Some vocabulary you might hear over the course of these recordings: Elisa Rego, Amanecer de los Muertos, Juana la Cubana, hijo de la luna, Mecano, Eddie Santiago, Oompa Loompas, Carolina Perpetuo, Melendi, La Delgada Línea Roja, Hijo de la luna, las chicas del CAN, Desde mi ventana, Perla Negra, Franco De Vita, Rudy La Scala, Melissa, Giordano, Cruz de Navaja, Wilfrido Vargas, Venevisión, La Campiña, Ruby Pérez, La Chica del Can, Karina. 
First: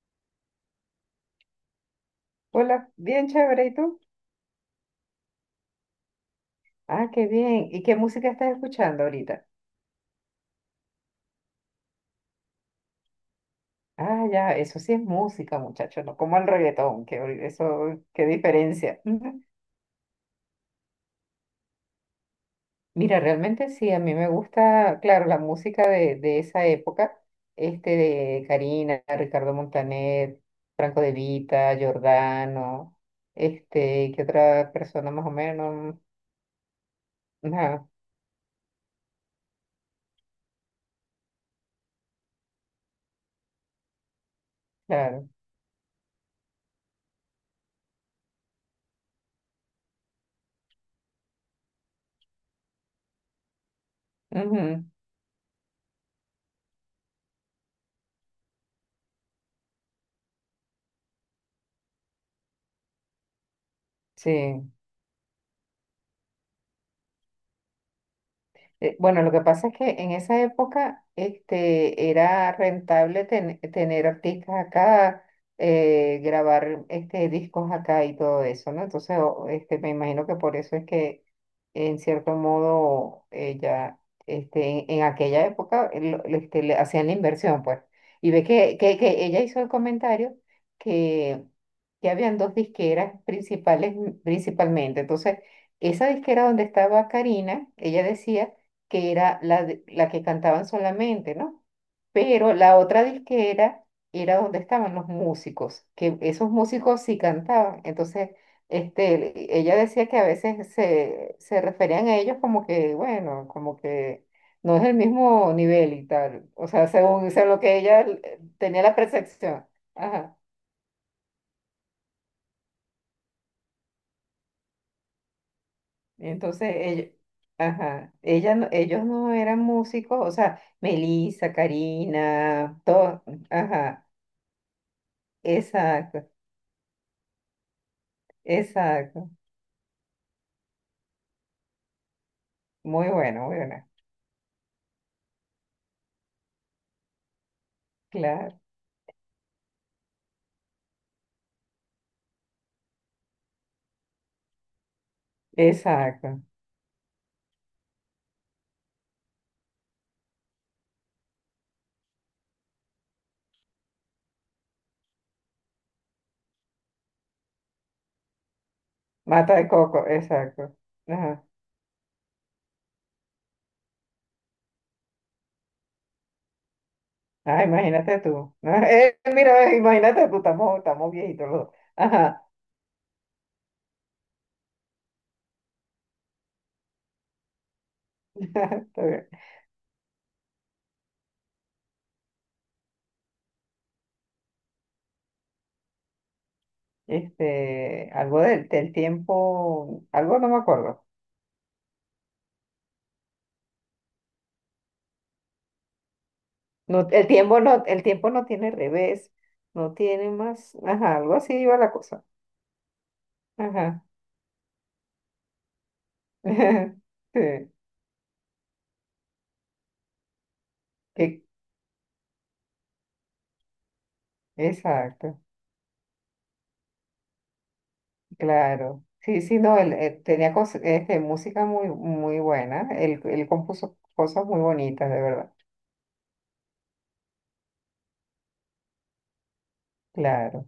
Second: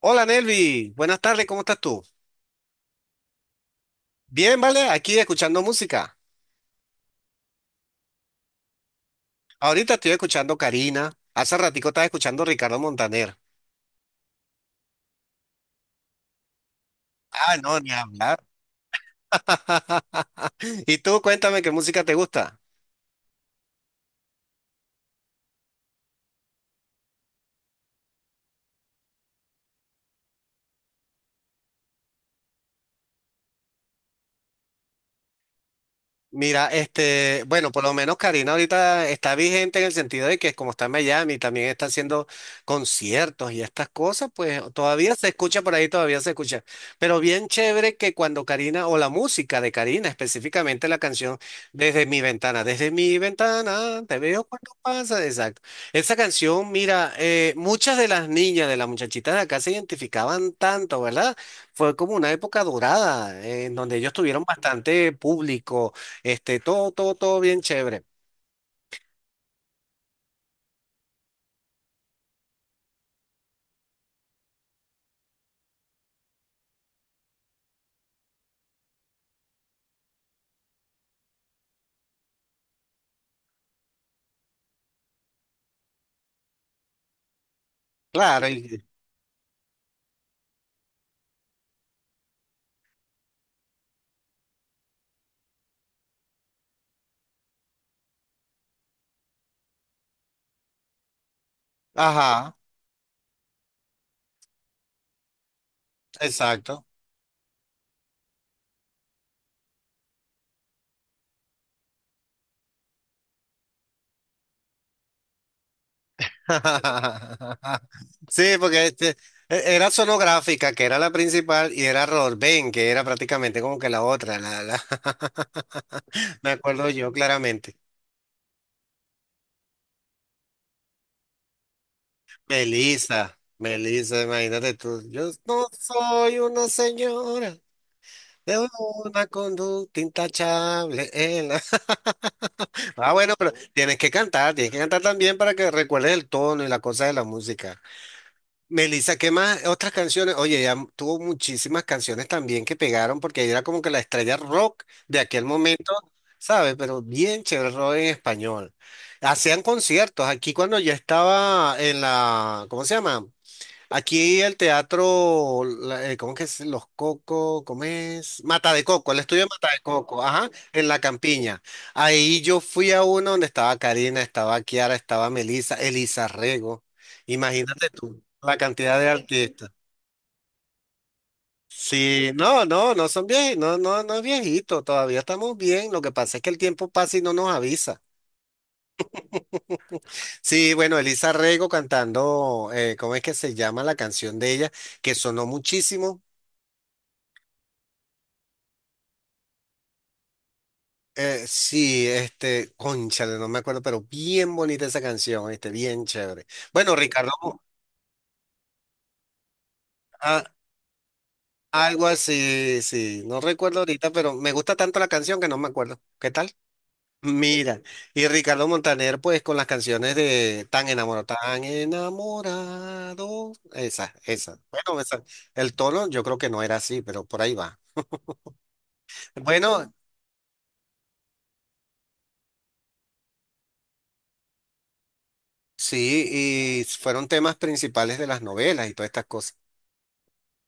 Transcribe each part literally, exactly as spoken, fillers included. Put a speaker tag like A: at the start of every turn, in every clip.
A: Hola Nelvi, buenas tardes, ¿cómo estás tú?
B: Hola, bien chévere, ¿y tú?
A: Bien, vale, aquí escuchando música.
B: Ah, qué bien. ¿Y qué música estás escuchando ahorita?
A: Ahorita estoy escuchando Karina, hace ratico estaba escuchando Ricardo Montaner.
B: Ah, ya, eso sí es música, muchachos, no como el reggaetón, que hoy-
A: Ah, no, ni
B: eso, qué
A: hablar.
B: diferencia.
A: ¿Y tú cuéntame qué música te gusta?
B: Mira, realmente sí, a mí me gusta, claro, la música de, de esa época, este de Karina, Ricardo Montaner, Franco De Vita, Giordano, este, ¿qué otra persona más o menos?
A: Mira, este, bueno, por
B: Ajá,
A: lo menos Karina ahorita está vigente en el sentido de que como está en Miami, también está haciendo conciertos y estas cosas, pues todavía se
B: claro.
A: escucha por ahí, todavía se escucha. Pero bien chévere que cuando Karina, o la música de Karina, específicamente la canción Desde mi ventana, desde mi ventana, te veo cuando
B: Ujú,
A: pasa, exacto. Esa canción, mira, eh, muchas de las niñas, de las muchachitas de acá se identificaban tanto, ¿verdad? Fue como una época dorada, eh, en donde ellos tuvieron
B: sí.
A: bastante público este, todo, todo, todo bien chévere.
B: Eh, Bueno, lo que pasa es que en esa época este, era rentable ten- tener artistas acá, eh, grabar este, discos acá y todo eso, ¿no? Entonces, o- este, me imagino que por eso es que, en cierto modo, eh, ya este, en, en aquella época eh, lo- lo- este, le hacían la inversión, pues. Y ve
A: Claro,
B: que,
A: y-
B: que, que ella hizo el comentario que, que habían dos disqueras principales, principalmente. Entonces, esa disquera donde estaba Karina, ella decía que era la, de- la que cantaban solamente, ¿no? Pero
A: ajá,
B: la otra disquera era donde estaban los músicos, que esos
A: exacto.
B: músicos sí cantaban. Entonces, este, ella decía que a veces se, se referían a ellos como que, bueno, como que no es el mismo nivel y tal. O sea, según, según lo que ella eh,
A: Sí,
B: tenía
A: porque
B: la
A: este,
B: percepción.
A: e- era
B: Ajá.
A: sonográfica, que era la principal, y era Rorben, que era prácticamente como que la otra. La, la...
B: Y
A: Me
B: Entonces,
A: acuerdo
B: ellos,
A: yo claramente.
B: ajá, ella, no- ellos no eran músicos, o sea, Melissa, Karina, todos,
A: Melissa,
B: ajá.
A: Melissa, imagínate tú. Yo no
B: Exacto,
A: soy una señora de una
B: exacto.
A: conducta intachable. En la-
B: Muy
A: Ah, bueno,
B: bueno,
A: pero
B: muy bueno.
A: tienes que cantar, tienes que cantar también para que recuerdes el tono y la cosa de la música.
B: Claro,
A: Melissa, ¿qué más? Otras canciones. Oye, ella tuvo muchísimas canciones también que pegaron porque ella era como que la estrella rock de aquel momento,
B: exacto.
A: ¿sabes? Pero bien chévere el rock en español. Hacían conciertos. Aquí cuando ya estaba en la, ¿cómo se llama? Aquí el teatro, la- eh, ¿cómo que es? Los Cocos, ¿cómo es? Mata de Coco, el estudio de
B: Mata
A: Mata
B: de
A: de
B: coco,
A: Coco, ajá,
B: exacto.
A: en La
B: Ajá.
A: Campiña. Ahí yo fui a uno donde estaba Karina, estaba Kiara, estaba Melissa, Elisa Rego.
B: Ah,
A: Imagínate
B: imagínate
A: tú,
B: tú.
A: la cantidad de
B: eh,
A: artistas.
B: mira, eh, imagínate tú, estamos, estamos viejitos los dos.
A: Sí,
B: Ajá.
A: no, no, no son viejitos, no, no, no es viejito, todavía estamos bien. Lo que pasa es que el tiempo pasa y no nos avisa.
B: Está bien.
A: Sí, bueno, Elisa Rego cantando, eh, ¿cómo es que se llama la canción de ella? Que sonó muchísimo.
B: Este, algo del, del tiempo, algo no me acuerdo.
A: Eh, sí, este, cónchale, no me acuerdo, pero bien bonita esa canción, este, bien chévere. Bueno,
B: No, el
A: Ricardo,
B: tiempo no, el tiempo no tiene revés, no tiene
A: ah,
B: más. Ajá, algo así iba la
A: algo
B: cosa.
A: así, sí, no recuerdo
B: Ajá.
A: ahorita, pero me gusta tanto la canción que no me acuerdo. ¿Qué tal?
B: Sí,
A: Mira, y Ricardo Montaner, pues con las canciones de Tan enamorado,
B: que-
A: tan enamorado, esa, esa. Bueno, esa,
B: exacto.
A: el tono yo creo que no era así, pero por ahí va.
B: Claro, sí, sí, no,
A: Bueno,
B: él, eh, tenía cos- este, música muy, muy buena, él, él compuso cosas muy bonitas, de verdad,
A: sí, y fueron temas principales de las novelas y todas estas cosas.
B: claro.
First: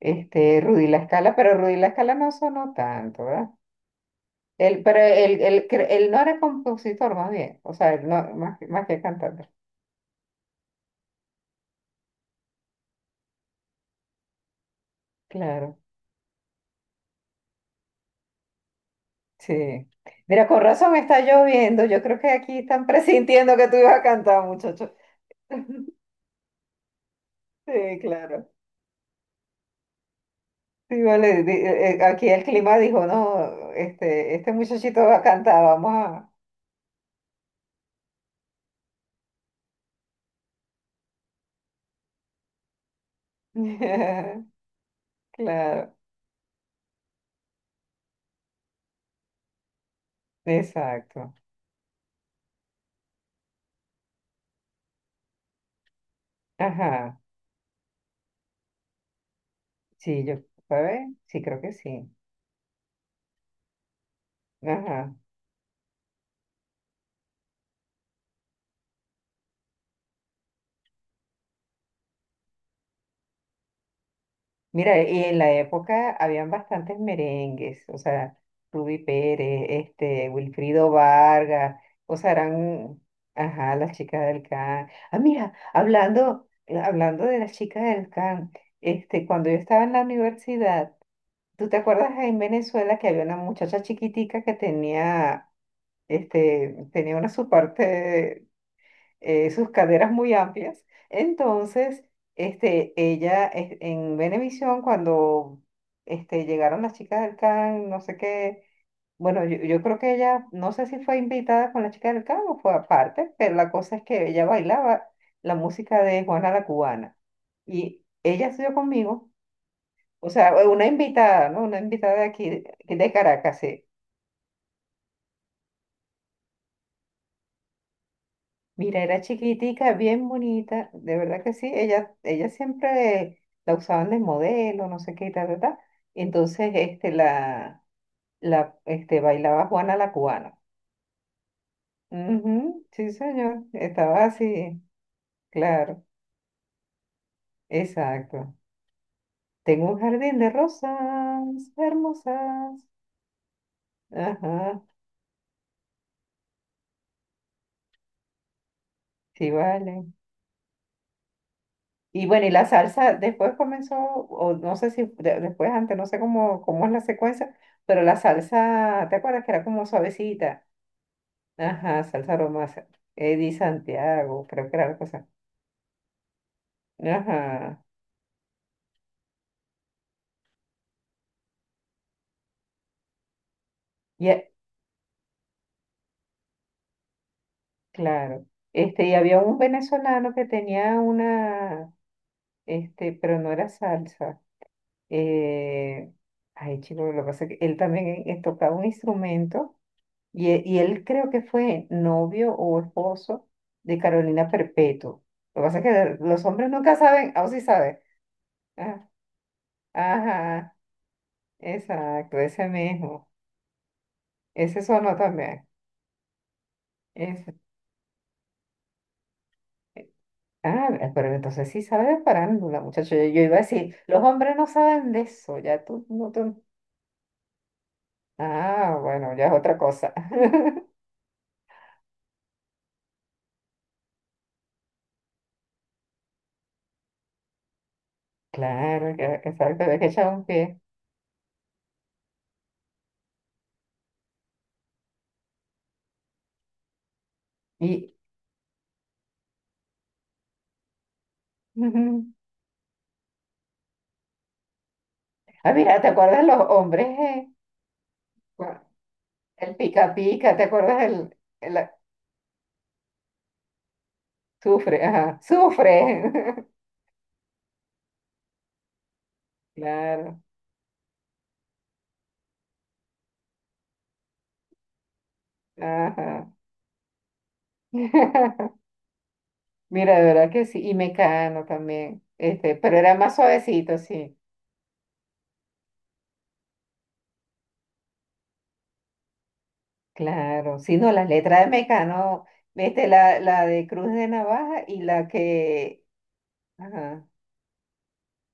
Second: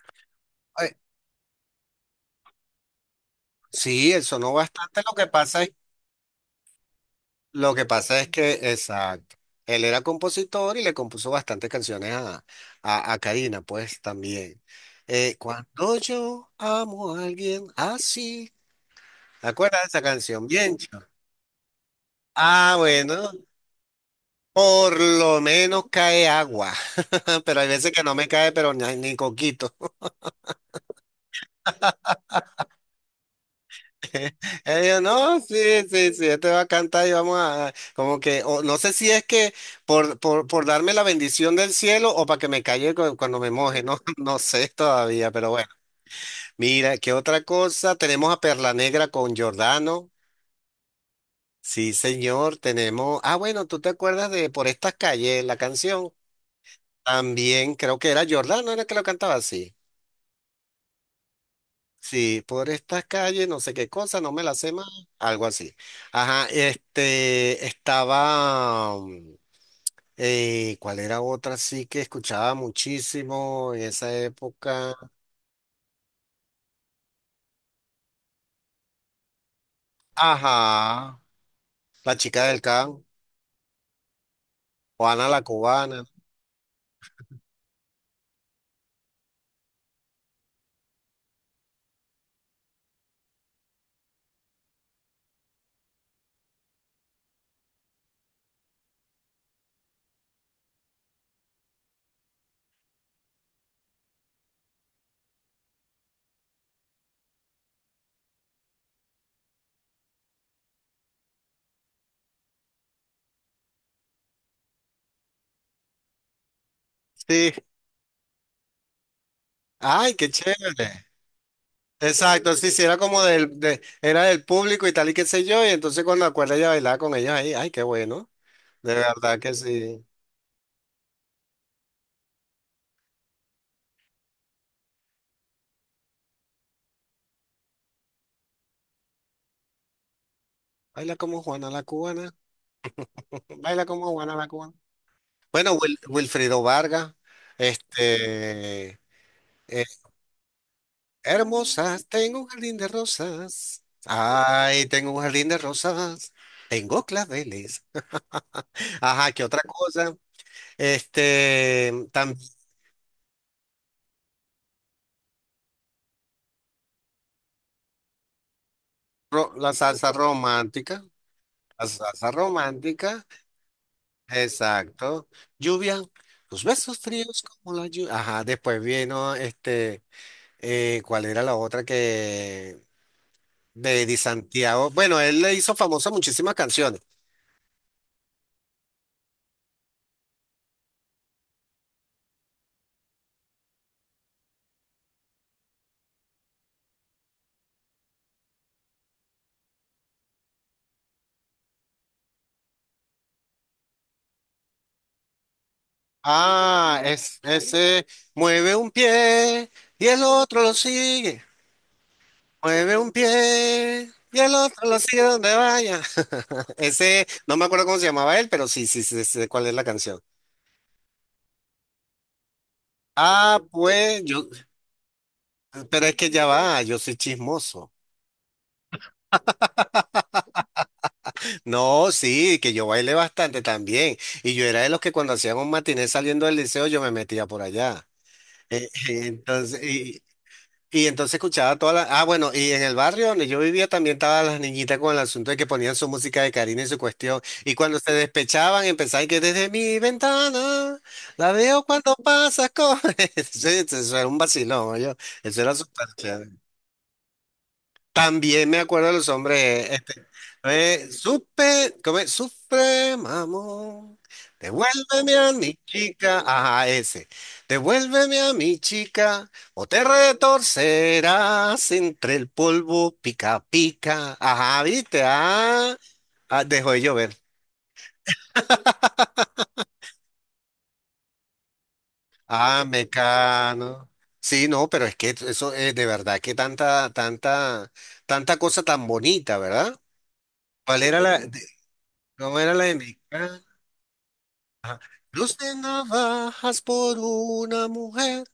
B: Este, Rudy La Scala, pero Rudy La Scala no sonó tanto, ¿verdad?
A: Sí, él sonó
B: Él, pero
A: bastante. Lo que
B: él,
A: pasa
B: él,
A: es,
B: cre- él no era compositor, más bien,
A: lo
B: o
A: que
B: sea, él
A: pasa es
B: no,
A: que,
B: más, que- más que
A: exacto,
B: cantante,
A: él era compositor y le compuso bastantes canciones a, a, a Karina, pues también. Eh,
B: claro,
A: cuando yo amo a alguien así, ¿te acuerdas de
B: sí.
A: esa canción?
B: Mira, con
A: Bien.
B: razón
A: Chamo.
B: está lloviendo, yo creo que aquí
A: Ah,
B: están
A: bueno,
B: presintiendo que tú ibas a cantar, muchacho.
A: por lo menos cae agua, pero hay veces
B: Sí,
A: que no me
B: claro.
A: cae, pero ni, ni coquito.
B: Sí, vale, di- eh, eh, aquí el clima dijo, no, este, este
A: Ellos,
B: muchachito va a
A: no,
B: cantar,
A: sí,
B: vamos
A: sí, sí,
B: a...
A: este va a cantar y vamos a, como que, o no sé si es que por, por, por darme la bendición del cielo o para que me calle cu- cuando me moje, no, no sé todavía, pero bueno.
B: Claro,
A: Mira, ¿qué otra cosa? Tenemos a Perla Negra con Giordano.
B: exacto.
A: Sí, señor, tenemos, ah, bueno, ¿tú te acuerdas de Por estas calles, la canción?
B: Ajá,
A: También creo que era Giordano, era que lo cantaba así.
B: sí, yo, a ver, sí, creo que sí.
A: Sí, por estas calles, no sé qué cosa, no me la sé más,
B: Ajá.
A: algo así. Ajá, este, estaba, mm, eh, ¿cuál era otra sí que escuchaba muchísimo en esa época?
B: Mira, y en la época habían bastantes merengues, o sea, Ruby Pérez, este, Wilfrido
A: Ajá,
B: Vargas,
A: La
B: o sea,
A: Chica del
B: eran,
A: Can,
B: ajá, las chicas del can. Ah,
A: Juana la
B: mira,
A: Cubana.
B: hablando, eh, hablando de las chicas del can, este, cuando yo estaba en la universidad, ¿Tú te acuerdas en Venezuela que había una muchacha chiquitica que tenía, este, tenía una su parte, eh, sus caderas muy amplias? Entonces, este, ella es- en Venevisión, cuando este, llegaron las chicas del CAN, no sé qué, bueno, yo, yo creo que ella, no sé si fue invitada con las chicas del CAN o fue aparte, pero la cosa es que ella bailaba la música de Juana la Cubana.
A: Sí,
B: Y ella estudió conmigo.
A: ay,
B: O
A: qué
B: sea, una
A: chévere.
B: invitada, ¿no? Una invitada de aquí,
A: Exacto, sí, sí,
B: de
A: era
B: de
A: como
B: Caracas,
A: del, de-
B: sí.
A: era del público y tal y qué sé yo, y entonces cuando acuerda ella bailaba con ellos ahí, ay, qué bueno, de
B: Mira, era
A: verdad que
B: chiquitica,
A: sí.
B: bien bonita, de verdad que sí. Ella, ella siempre la usaban de modelo, no sé qué, tal, tal, tal. Entonces, este, la, la, este, bailaba Juana la cubana.
A: Baila como Juana la Cubana,
B: Ujú, sí, señor.
A: baila como
B: Estaba
A: Juana la Cubana.
B: así,
A: Bueno, Wil-
B: claro,
A: Wilfrido Vargas,
B: exacto.
A: este, eh,
B: Tengo un jardín de rosas
A: hermosas, tengo un jardín
B: hermosas.
A: de rosas.
B: Ajá,
A: Ay, tengo un jardín de rosas. Tengo claveles. Ajá, ¿qué
B: sí,
A: otra
B: vale.
A: cosa? Este,
B: Y
A: también
B: bueno, y la salsa después comenzó, o no sé si de- después, antes, no sé cómo, cómo es la secuencia, pero la salsa, ¿te acuerdas que era
A: la
B: como
A: salsa
B: suavecita?
A: romántica. La
B: Ajá,
A: salsa
B: salsa aromasa.
A: romántica,
B: Eddie Santiago, creo que era la cosa.
A: exacto. Lluvia, tus besos fríos como
B: Ajá,
A: la lluvia. Ajá, después vino este, eh, ¿cuál era la otra que de Di
B: y, e-
A: Santiago? Bueno, él le hizo famosa muchísimas canciones.
B: claro. Este, y había un venezolano que tenía una, este, pero no era salsa. Eh, ay, chico, lo que pasa es que él también eh, tocaba un instrumento Y, e- y él creo que fue novio o esposo de Carolina Perpetuo. Lo que pasa es que los hombres nunca
A: Ah,
B: saben,
A: es,
B: o sí saben.
A: ese mueve un
B: Ah,
A: pie y el otro lo
B: ajá,
A: sigue.
B: exacto, ese
A: Mueve un
B: mismo.
A: pie y el
B: Ese
A: otro lo
B: sonó
A: sigue donde
B: también.
A: vaya. Ese,
B: Ese.
A: no me acuerdo cómo se llamaba él, pero sí, sí, sí, sé cuál es la canción.
B: Ah, mira, pero entonces sí sabe de farándula, muchacho. Yo, yo iba
A: Ah,
B: a decir, los
A: pues yo,
B: hombres no saben de eso, ya
A: pero
B: tú
A: es que
B: no
A: ya
B: tú-
A: va, yo soy chismoso.
B: Ah, bueno, ya es otra cosa.
A: No, sí, que yo bailé bastante también. Y yo era de los que cuando hacían un matiné saliendo del liceo, yo me metía por allá. Eh,
B: Claro,
A: eh,
B: que, que sabe
A: entonces,
B: que hay que
A: y,
B: echar un pie.
A: Y entonces escuchaba todas las... Ah, bueno, y en el barrio donde yo vivía también estaban las niñitas con el asunto de que ponían su música de Karina y su cuestión. Y cuando se
B: Y,
A: despechaban empezaban que desde mi ventana la veo cuando pasas con... Eso, eso era un vacilón, yo. Eso
B: ah,
A: era
B: mira,
A: súper
B: ¿te acuerdas los
A: chévere.
B: hombres?
A: También
B: ¿eh?
A: me acuerdo de los
B: El
A: hombres,
B: pica
A: este,
B: pica, ¿te acuerdas?
A: eh,
B: El, el a-
A: supe, ¿cómo es? Sufre, mamón,
B: sufre,
A: devuélveme
B: ajá,
A: a mi
B: sufre.
A: chica, ajá, ese, devuélveme a mi chica, o te
B: Claro,
A: retorcerás entre el polvo pica pica, ajá, viste, ah,
B: ajá.
A: ah, dejó de llover,
B: Mira, de verdad que sí, y Mecano también, este,
A: ah,
B: pero era más suavecito,
A: mecano,
B: sí.
A: sí, no, pero es que eso es de verdad, que tanta, tanta, tanta cosa tan bonita, ¿verdad?
B: Claro, sí,
A: ¿Cuál
B: no,
A: era
B: las
A: la,
B: letras
A: de-
B: de Mecano,
A: cómo era la de
B: este, la,
A: mecano?
B: la de Cruz de Navaja
A: Ajá.
B: y la
A: Cruz de
B: que,
A: navajas por
B: ajá,
A: una mujer.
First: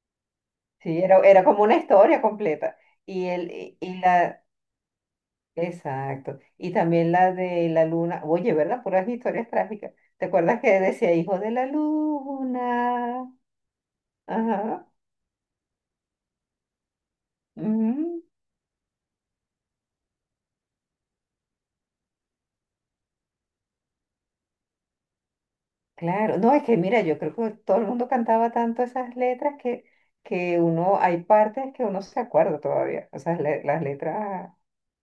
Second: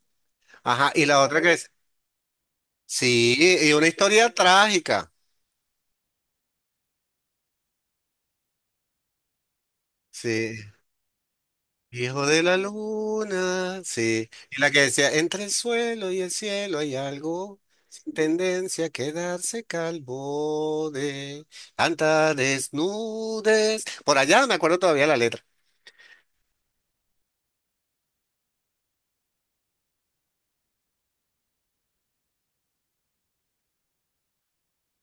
A: Ajá,
B: sí,
A: y
B: era,
A: la otra
B: era
A: que
B: como
A: es.
B: una historia completa. Y,
A: Sí,
B: el,
A: y
B: y,
A: una
B: y
A: historia
B: la,
A: trágica.
B: Exacto. Y también la de la luna. Oye, ¿verdad? Puras historias trágicas. ¿Te
A: Sí.
B: acuerdas que decía hijo de la
A: Hijo de la
B: luna?
A: luna. Sí. Y la que
B: Ajá.
A: decía, entre el suelo y el cielo hay algo. Sin
B: Ujú.
A: tendencia a quedarse calvo de tanta desnudez. Por allá me acuerdo todavía la letra.
B: Claro. No, es que mira, yo creo que todo el mundo cantaba tanto esas letras que, que uno, hay partes que uno se acuerda todavía. O sea, le- las letras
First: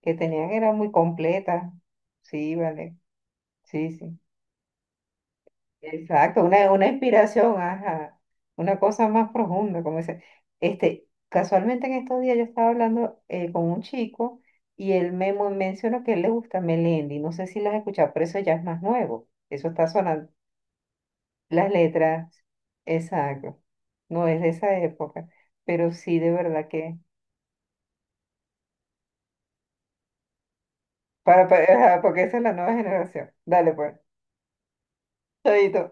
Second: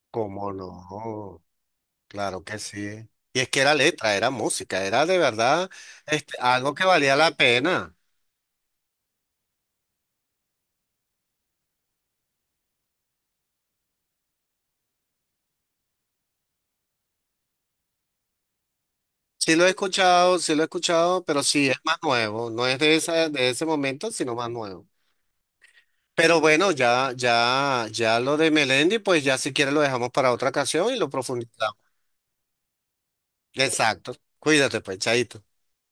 B: que
A: ¿Cómo
B: tenían eran muy
A: no?
B: completas.
A: Claro
B: Sí,
A: que
B: vale.
A: sí. Y es que era
B: Sí,
A: letra,
B: sí.
A: era música, era de verdad este,
B: Exacto, una,
A: algo que
B: una
A: valía la
B: inspiración,
A: pena.
B: ajá, una cosa más profunda, como dice. Este, casualmente en estos días yo estaba hablando eh, con un chico y él me mo- mencionó que a él le gusta Melendi, no sé si las has escuchado, pero eso ya es más nuevo,
A: Sí lo
B: eso
A: he
B: está sonando,
A: escuchado, sí lo he escuchado, pero sí
B: las
A: es más
B: letras,
A: nuevo, no es de esa, de
B: exacto,
A: ese momento,
B: no
A: sino
B: es
A: más
B: de esa
A: nuevo.
B: época, pero sí de
A: Pero
B: verdad
A: bueno,
B: que,
A: ya, ya, ya lo de Melendi, pues ya si quieres lo dejamos para otra ocasión y lo
B: para, para-
A: profundizamos.
B: ajá, porque esa es la nueva generación. Dale pues,
A: Exacto. Cuídate, pues, chaito.
B: chaito.